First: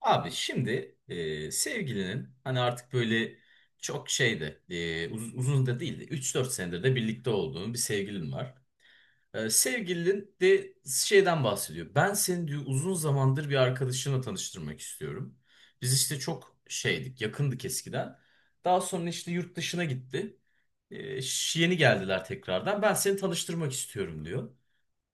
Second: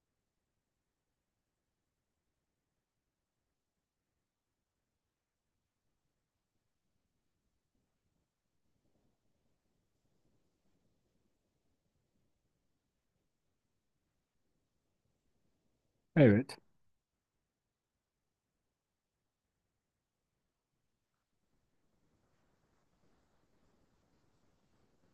Abi şimdi sevgilinin hani artık böyle çok şeydi uzun da değildi, üç dört senedir de birlikte olduğun bir sevgilin var. Sevgilin de şeyden bahsediyor. Ben seni diyor uzun zamandır bir arkadaşına tanıştırmak istiyorum. Biz işte çok Evet. şeydik, yakındık eskiden. Daha sonra işte yurt dışına gitti. Yeni geldiler tekrardan. Ben seni tanıştırmak istiyorum diyor.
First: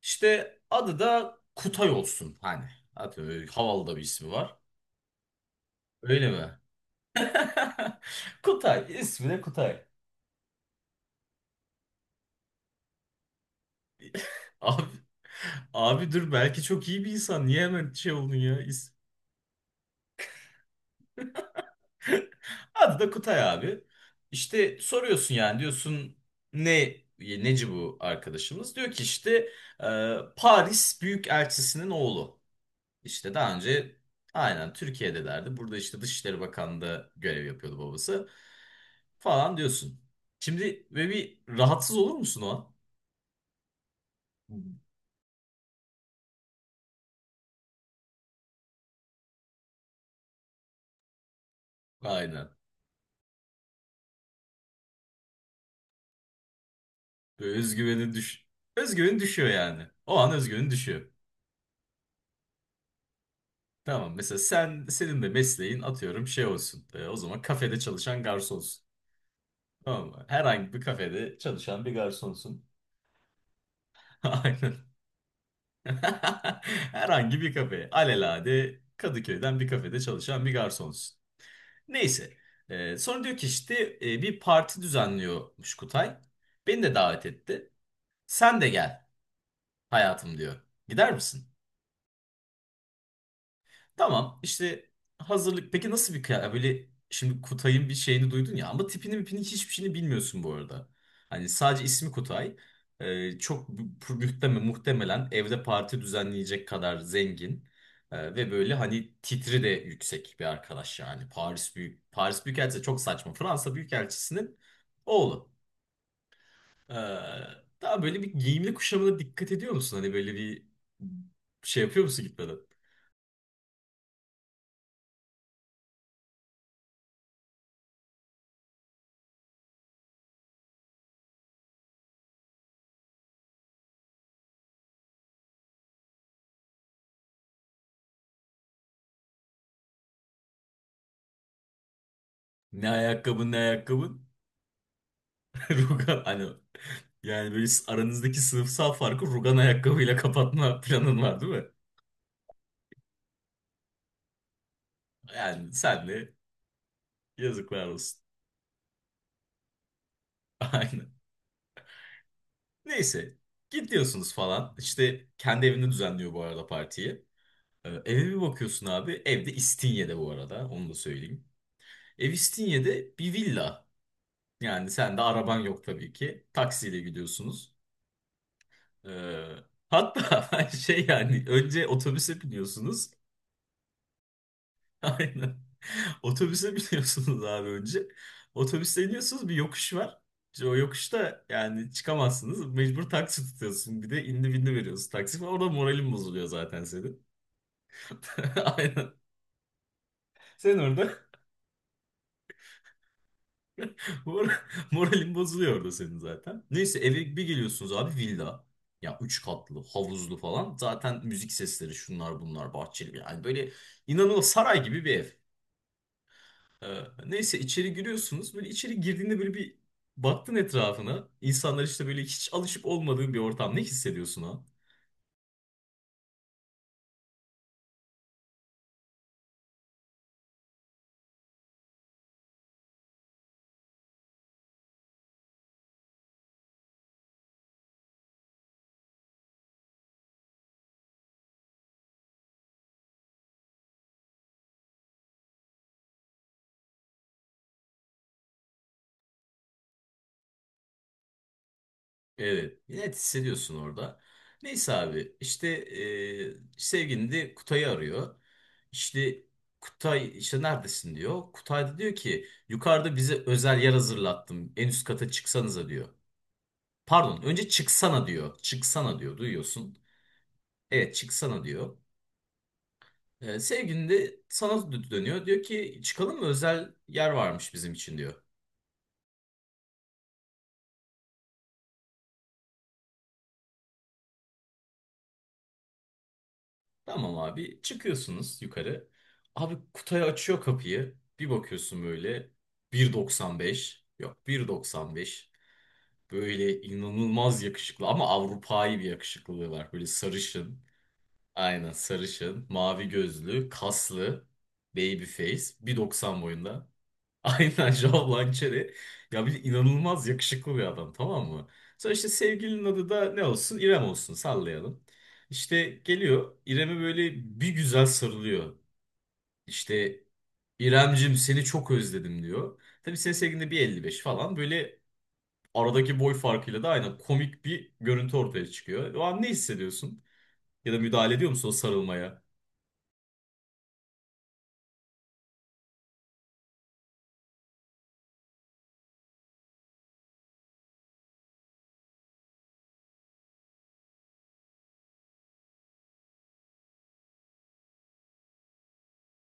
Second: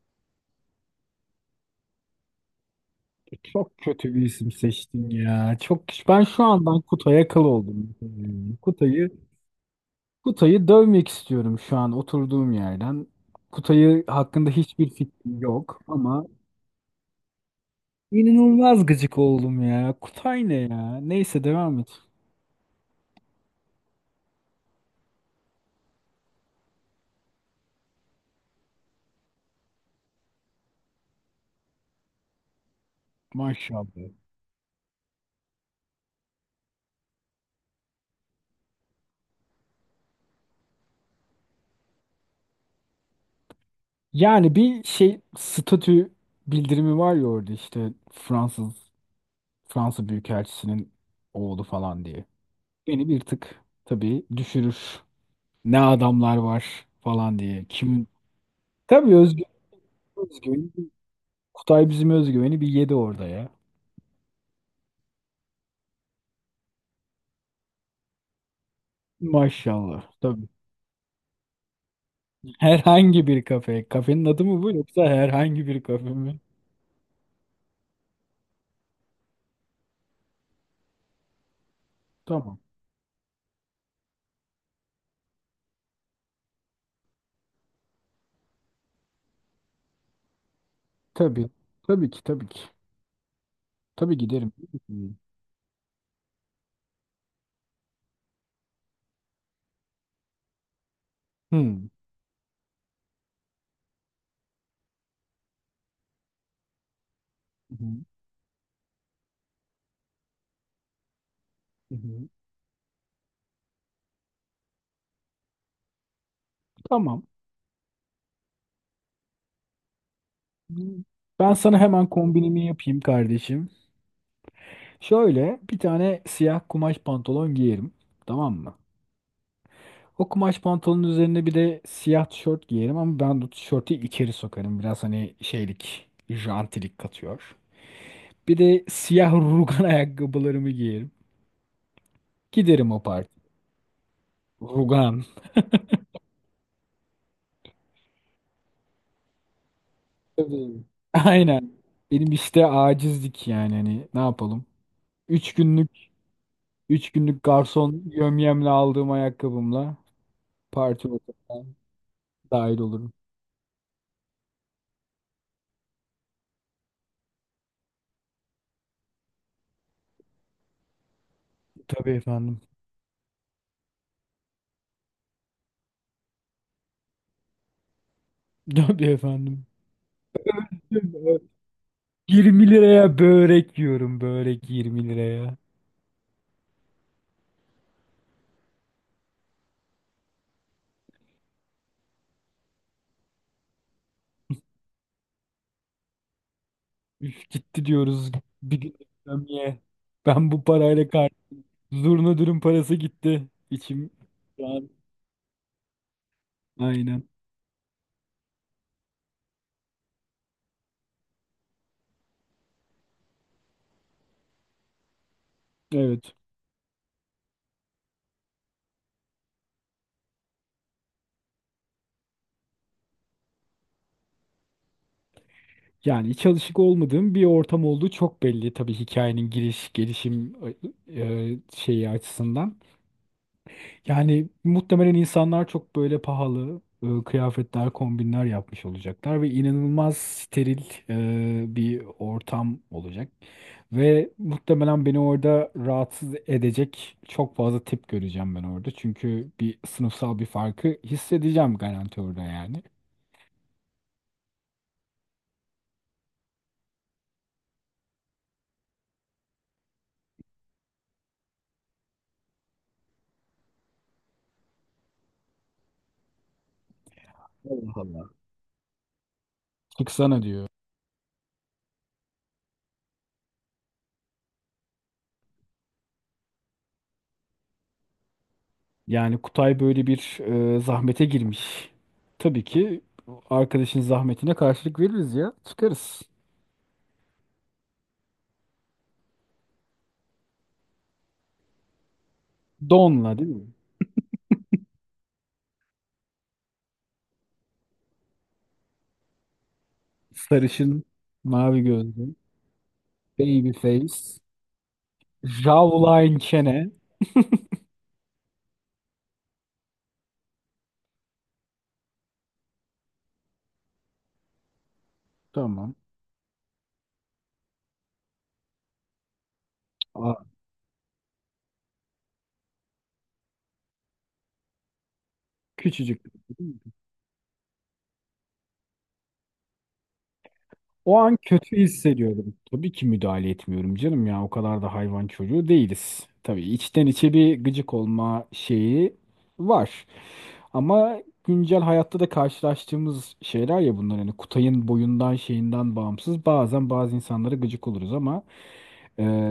İşte adı da Kutay olsun hani. Atıyorum, öyle Çok havalı da bir kötü bir ismi isim var. seçtin ya. Çok ben Öyle şu mi? andan Kutay'a kıl oldum. Kutay. Kutay'ı İsmi de Kutay. Kutay'ı dövmek istiyorum şu an oturduğum yerden. Kutay'ı hakkında Abi, hiçbir fikrim yok abi ama dur belki çok iyi bir insan. Niye hemen şey oldun ya? inanılmaz gıcık oldum ya. Kutay ne ya? Neyse devam et. Adı da Kutay abi. İşte soruyorsun yani, diyorsun ne neci bu arkadaşımız? Diyor ki işte Paris Büyükelçisi'nin oğlu. İşte daha önce Maşallah. aynen Türkiye'delerdi. Burada işte Dışişleri Bakanlığı'nda görev yapıyordu babası. Falan diyorsun. Şimdi ve bir rahatsız olur musun o an? Yani bir şey statü bildirimi var ya orada işte Fransa Büyükelçisi'nin oğlu falan diye. Aynen. Beni bir tık tabii düşürür. Ne adamlar var falan Böyle diye. Kim? Tabii özgüveni özgü, düşüyor yani. O an özgüveni, özgüveni düşüyor. Kutay bizim özgüveni bir yedi orada ya. Tamam, mesela senin de mesleğin atıyorum şey olsun. O zaman kafede çalışan garsonsun. Tamam Maşallah. mı? Tabii. Herhangi bir kafede çalışan bir garsonsun. Herhangi bir kafe. Kafenin adı mı bu Aynen. yoksa herhangi bir kafe mi? Herhangi bir kafe. Alelade Kadıköy'den bir kafede çalışan bir garsonsun. Neyse. Tamam. Sonra diyor ki işte bir parti düzenliyormuş Kutay. Beni de davet etti. Sen de gel hayatım diyor. Gider misin? Tabii. Tabii ki tabii ki. Tabii Tamam giderim. işte, Hmm. hazırlık peki nasıl bir kıyafet, böyle şimdi Kutay'ın bir şeyini duydun ya ama tipini mipini hiçbir şeyini bilmiyorsun bu arada. Hani sadece Hmm. ismi Kutay. Çok muhtemelen, evde parti düzenleyecek kadar zengin. Hmm. Ve böyle hani titri de yüksek bir arkadaş, yani Hmm. Paris Büyükelçisi de çok saçma, Fransa Büyükelçisi'nin oğlu. Ee, Tamam. Daha böyle bir giyimli kuşamına dikkat ediyor musun? Hani böyle bir Ben sana şey yapıyor hemen musun gitmeden? kombinimi yapayım kardeşim. Şöyle bir tane siyah kumaş pantolon giyerim. Tamam mı? O kumaş pantolonun üzerine bir de siyah tişört giyerim ama ben bu tişörtü içeri sokarım. Biraz hani şeylik, jantilik katıyor. Bir de siyah rugan ayakkabılarımı giyerim. Ne Giderim o parti. ayakkabın ne ayakkabın? Rugan. Rugan hani, yani böyle aranızdaki sınıfsal farkı rugan ayakkabıyla kapatma Tabii. planın var değil mi? Aynen. Benim işte acizlik yani hani ne yapalım? Üç Yani günlük senle üç günlük yazıklar garson olsun. yömyemle aldığım ayakkabımla parti Aynen. ortamına dahil olurum. Neyse, gidiyorsunuz falan. İşte kendi evinde düzenliyor bu arada partiyi. Eve bir bakıyorsun abi. Evde, İstinye'de bu arada, onu da söyleyeyim. Tabii Ev efendim. İstinye'de bir villa. Yani sen de araban yok tabii ki. Taksiyle gidiyorsunuz. Tabii Ee, efendim. hatta şey yani önce otobüse 20 biniyorsunuz. liraya börek yiyorum. Börek 20 Aynen. liraya. Otobüse biniyorsunuz abi önce. Otobüse iniyorsunuz, bir yokuş var. İşte o yokuşta yani çıkamazsınız. Mecbur taksi tutuyorsun. Bir de indi bindi veriyorsun taksi falan. Orada moralin bozuluyor zaten senin. Üf, gitti diyoruz. Bir gün Aynen. ikramiye. Ben bu Sen orada parayla kar. Zurna dürüm parası gitti. İçim. mor- Şu an- moralin bozuluyor orada senin zaten. Neyse Aynen. eve bir geliyorsunuz abi, villa. Ya üç katlı, havuzlu falan. Zaten müzik sesleri, şunlar bunlar, bahçeli. Yani böyle inanılmaz saray gibi bir ev. Evet. Neyse içeri giriyorsunuz. Böyle içeri girdiğinde böyle bir baktın etrafına. İnsanlar işte böyle, hiç alışıp olmadığın bir ortam. Ne hissediyorsun ha? Yani hiç alışık olmadığım bir ortam olduğu çok belli. Tabii hikayenin giriş, gelişim şeyi açısından. Yani muhtemelen insanlar çok böyle pahalı kıyafetler, kombinler yapmış olacaklar ve inanılmaz steril bir ortam olacak. Ve muhtemelen beni orada rahatsız edecek çok fazla tip göreceğim ben orada. Çünkü bir sınıfsal bir farkı hissedeceğim garanti orada Evet. yani. Net hissediyorsun orada. Neyse abi işte sevgilin de Kutay'ı arıyor. İşte Kutay işte neredesin diyor. Kutay da diyor ki yukarıda bize özel yer hazırlattım. En üst kata çıksanıza diyor. Pardon, önce Allah çıksana Allah. diyor. Çıksana diyor, duyuyorsun. Çıksana diyor. Evet, çıksana diyor. Sevgilin de sana dönüyor. Diyor ki çıkalım mı, özel yer varmış bizim için diyor. Yani Kutay böyle bir zahmete girmiş. Tabii ki arkadaşın zahmetine karşılık veririz ya. Çıkarız. Tamam abi, çıkıyorsunuz yukarı. Abi Kutay açıyor kapıyı. Bir bakıyorsun böyle Donla değil mi? 1.95, yok 1.95, böyle inanılmaz yakışıklı, ama Avrupa'yı bir yakışıklılığı var. Böyle sarışın, Sarışın, mavi aynen gözlü, sarışın, mavi gözlü, baby face, kaslı, baby face, jawline 1.90 boyunda. çene. Aynen Joao Lançeri. Ya bir de inanılmaz yakışıklı bir adam, tamam mı? Sonra işte sevgilinin adı da ne olsun? İrem olsun, sallayalım. İşte Tamam. geliyor İrem'e, böyle bir güzel sarılıyor. İşte Aa, İremcim seni çok özledim diyor. Tabii senin sevgilin de 1.55 falan, böyle aradaki küçücük. boy farkıyla da aynen komik bir görüntü ortaya çıkıyor. O an ne hissediyorsun? Ya da O müdahale an ediyor musun o kötü sarılmaya? hissediyordum. Tabii ki müdahale etmiyorum canım ya. O kadar da hayvan çocuğu değiliz. Tabii içten içe bir gıcık olma şeyi var. Ama güncel hayatta da karşılaştığımız şeyler ya bunlar. Hani Kutay'ın boyundan şeyinden bağımsız. Bazen bazı insanlara gıcık oluruz ama e,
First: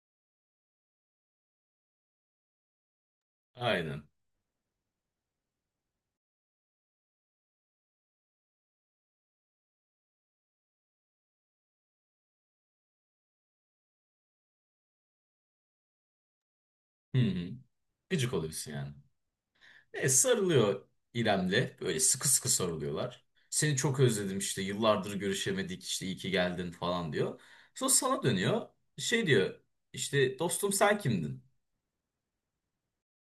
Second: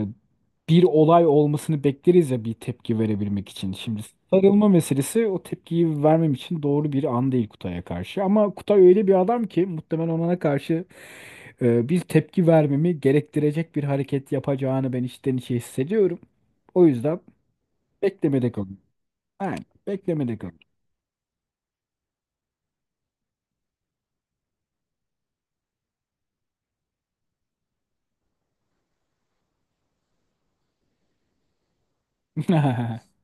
bir olay olmasını bekleriz ya bir tepki verebilmek için. Şimdi Aynen. sarılma meselesi o tepkiyi vermem için doğru bir an değil Kutay'a karşı. Ama Kutay öyle bir adam ki muhtemelen ona karşı bir tepki vermemi gerektirecek bir hareket yapacağını ben içten içe hissediyorum. O Hı yüzden hı. Gıcık beklemede oluyorsun kalın. yani. Ben beklemede kalın. Sarılıyor İrem'le. Böyle sıkı sıkı sarılıyorlar. Seni çok özledim, işte yıllardır görüşemedik, işte iyi ki geldin falan diyor. Sonra sana dönüyor. Şey diyor, işte dostum sen kimdin?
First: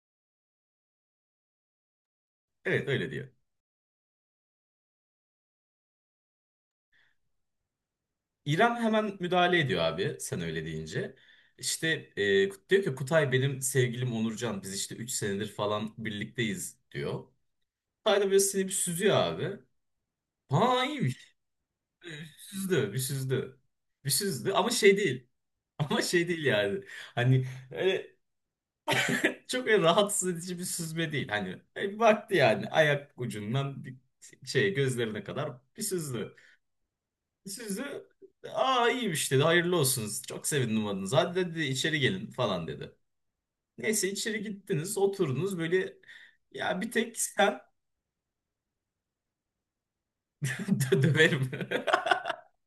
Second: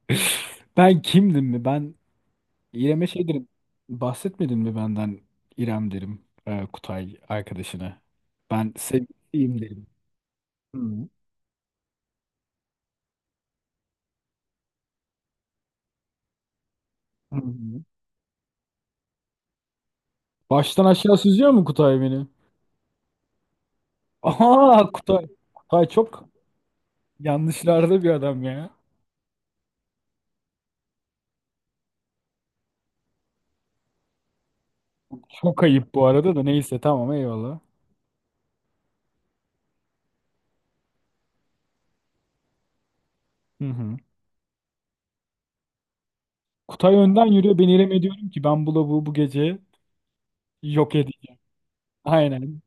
Ben kimdim mi? Ben Evet İrem'e öyle diyor. şey derim. Bahsetmedin mi benden İrem derim. Kutay arkadaşına. Ben İrem hemen müdahale sevgilisiyim ediyor derim. abi sen öyle Hı deyince. İşte diyor ki Kutay benim sevgilim Onurcan, biz işte 3 senedir falan birlikteyiz diyor. hı. Kutay da böyle seni bir süzüyor abi. Ha, Baştan aşağı iyiymiş. süzüyor mu Kutay Bir beni? süzdü, bir süzdü. Bir süzdü ama Aha şey Kutay. değil. Kutay Ama şey çok değil yani. Hani yanlışlarda bir öyle adam ya. çok öyle rahatsız edici bir süzme değil. Hani baktı yani, ayak ucundan bir şey gözlerine kadar Çok bir ayıp bu süzdü. arada da neyse tamam Bir eyvallah. süzdü. Aa iyiymiş dedi. Hayırlı olsun. Çok sevindim adınız. Hadi dedi içeri gelin falan dedi. Hı hı. Neyse içeri gittiniz, oturdunuz böyle, ya bir Kutay tek önden yürüyor. sen Ben İrem'e diyorum ki ben bu lavuğu bu gece yok edeyim. döverim. Aynen.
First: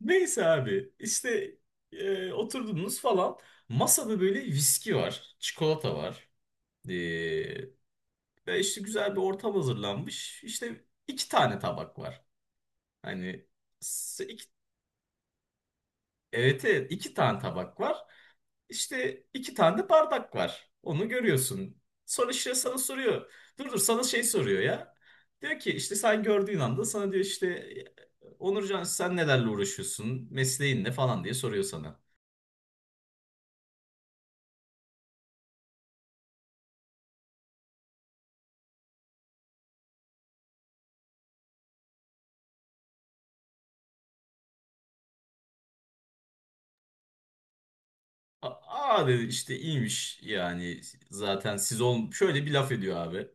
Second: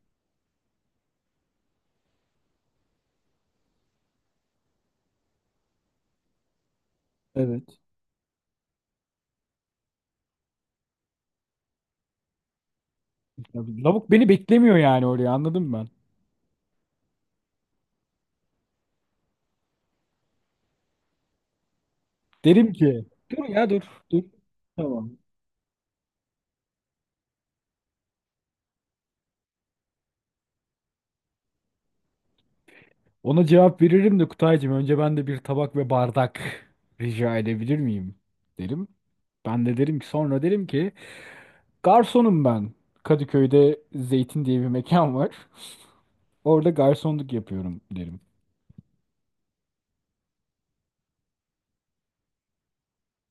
Neyse abi işte oturdunuz falan. Masada böyle viski var, çikolata var. Evet. Ve işte güzel bir ortam hazırlanmış. İşte iki tane tabak var. Hani Lavuk beni iki, beklemiyor yani oraya anladın mı ben? evet, evet, iki tane tabak var. İşte iki tane de bardak var. Onu görüyorsun. Sonra işte Derim sana ki soruyor. dur ya Dur dur, dur sana şey dur. soruyor ya. Tamam. Diyor ki işte sen gördüğün anda sana diyor işte Onurcan sen nelerle uğraşıyorsun? Mesleğin ne falan diye soruyor sana. Ona cevap veririm de Kutaycığım önce ben de bir tabak ve bardak rica edebilir miyim derim. Ben de derim ki sonra derim ki garsonum ben. Kadıköy'de Zeytin diye bir mekan var. Orada garsonluk yapıyorum derim. Aa dedi, işte iyiymiş yani, zaten siz ol, şöyle bir laf ediyor abi.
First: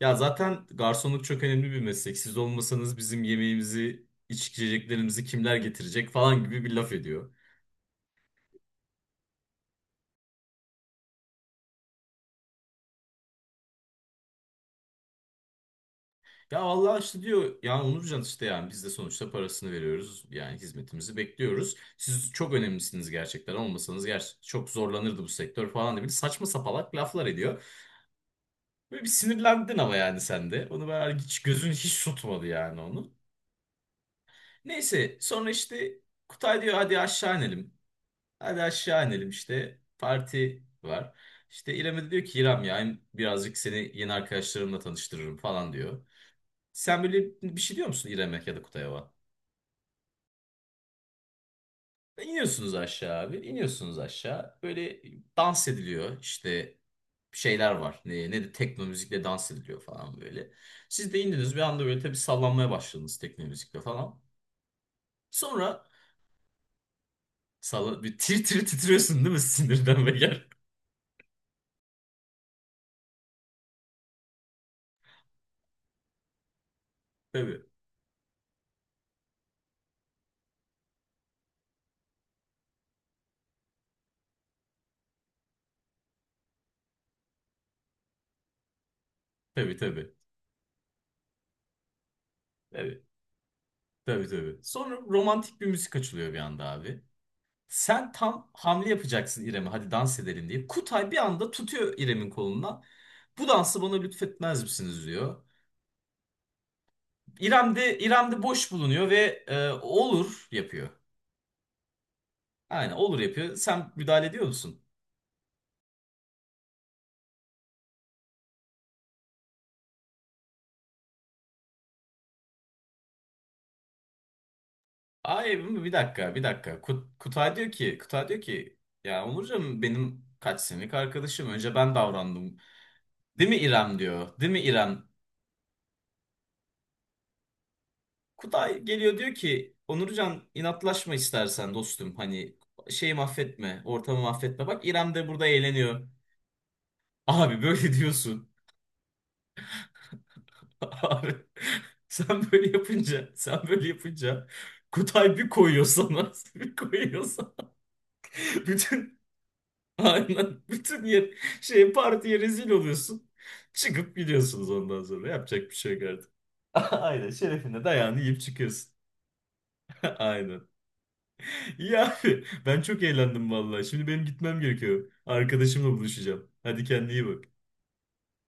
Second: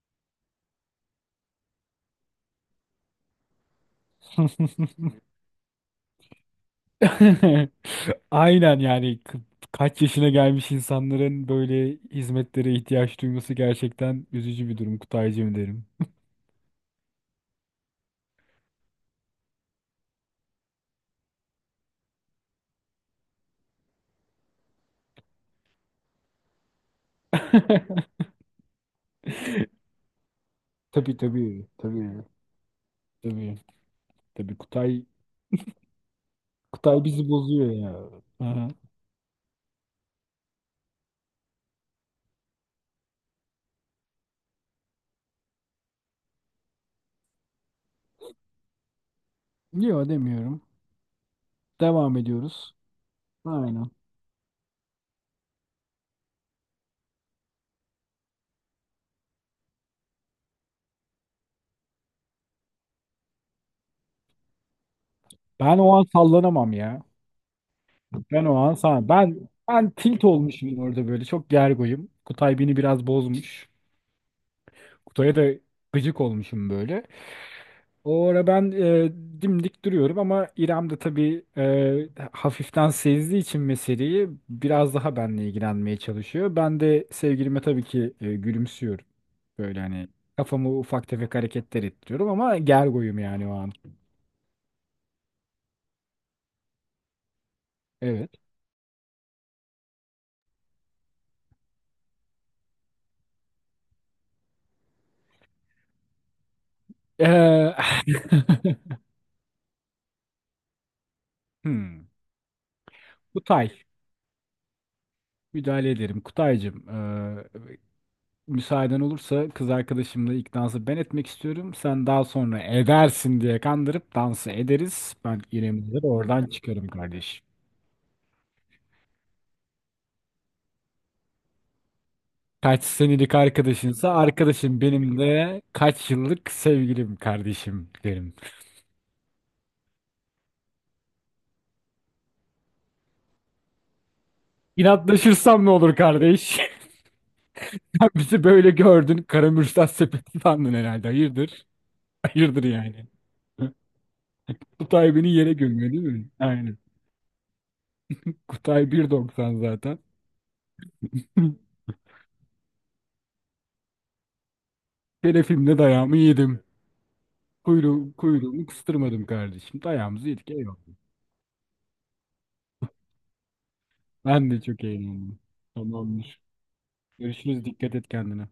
Ya zaten garsonluk çok önemli bir meslek. Siz olmasanız bizim yemeğimizi, içeceklerimizi kimler getirecek falan gibi bir laf ediyor. Aynen yani ka- kaç yaşına gelmiş insanların böyle hizmetlere ihtiyaç duyması gerçekten üzücü bir durum Kutaycığım derim. Ya vallahi işte diyor ya Onurcan, işte yani biz de sonuçta parasını veriyoruz. Yani hizmetimizi bekliyoruz. Siz çok önemlisiniz gerçekten. Olmasanız gerçekten çok zorlanırdı bu sektör falan diye bir saçma sapalak laflar ediyor. Böyle bir sinirlendin ama yani sen de. Onu Tabii, ben hiç, tabii, gözün hiç tabii, tutmadı yani onu. tabii, tabii, Kutay Neyse sonra işte Kutay diyor hadi Kutay bizi aşağı bozuyor inelim. ya. Hı Hadi hı. aşağı inelim işte parti var. İşte İrem'e de diyor ki İrem ya hem birazcık seni yeni arkadaşlarımla tanıştırırım falan diyor. Sen böyle bir şey diyor musun İrem'e ya da Kutay'a? Yok demiyorum. Devam İniyorsunuz ediyoruz. aşağı abi, Aynen. iniyorsunuz aşağı. Böyle dans ediliyor işte, şeyler var. Ne, ne de tekno müzikle dans ediliyor falan böyle. Siz de indiniz bir anda, böyle tabii sallanmaya başladınız tekno müzikle falan. Ben Sonra o an sallanamam ya. salla, bir tir Ben o tir an sana titriyorsun değil ben mi ben sinirden be. tilt olmuşum orada böyle çok gergoyum. Kutay beni biraz bozmuş. Kutay'a da gıcık olmuşum böyle. Tabii, O ara ben dimdik duruyorum ama İrem de tabii hafiften sezdiği için meseleyi biraz daha benle ilgilenmeye çalışıyor. Ben de sevgilime tabii ki gülümsüyorum. tabii, Böyle hani tabii, kafamı ufak tefek hareketler ettiriyorum ama tabii, gergoyum yani o an. tabii, tabii. Sonra romantik bir müzik açılıyor bir anda abi. Sen Evet. tam hamle yapacaksın İrem'e, hadi dans edelim diye. Kutay bir anda tutuyor İrem'in kolundan. Bu dansı bana lütfetmez misiniz diyor. Ee, İrem de boş bulunuyor ve olur yapıyor. hmm. Aynen, olur yapıyor. Kutay. Sen müdahale ediyor musun? Müdahale ederim. Kutaycığım. e, müsaaden olursa kız arkadaşımla ilk dansı ben etmek istiyorum. Sen daha sonra edersin diye kandırıp dansı ederiz. Ben Ay İrem'i bir de dakika oradan bir dakika. çıkarım kardeşim. Kutay diyor ki ya Onurcan benim kaç senelik arkadaşım. Önce ben davrandım. Kaç senelik Değil mi İrem arkadaşınsa diyor. Değil mi arkadaşım İrem? benim de kaç yıllık sevgilim kardeşim derim. Kutay geliyor diyor ki Onurcan inatlaşma istersen dostum, hani şeyi mahvetme, ortamı mahvetme, bak İrem de burada İnatlaşırsam ne olur eğleniyor. kardeş? Abi böyle Sen bizi diyorsun. böyle gördün. Karamürsel sepeti sandın herhalde. Abi Hayırdır? sen Hayırdır böyle yani. yapınca, sen böyle yapınca Kutay beni Kutay bir yere koyuyor gömüyor değil mi? sana Aynen. bir koyuyor sana. Kutay Bütün, 1.90 zaten. aynen bütün yer, şey partiye rezil oluyorsun. Çıkıp gidiyorsunuz, ondan sonra yapacak bir Telefimle şey yok dayağımı artık. yedim. Aynen, şerefine Kuyruğu, dayağını yiyip kuyruğumu çıkıyorsun. kıstırmadım kardeşim. Dayağımızı yedik Aynen. eyvallah. İyi abi. Ben çok eğlendim vallahi. Şimdi benim Ben de gitmem çok gerekiyor. eğlendim. Arkadaşımla Tamamdır. buluşacağım. Hadi kendine iyi bak. Görüşürüz. Dikkat et kendine.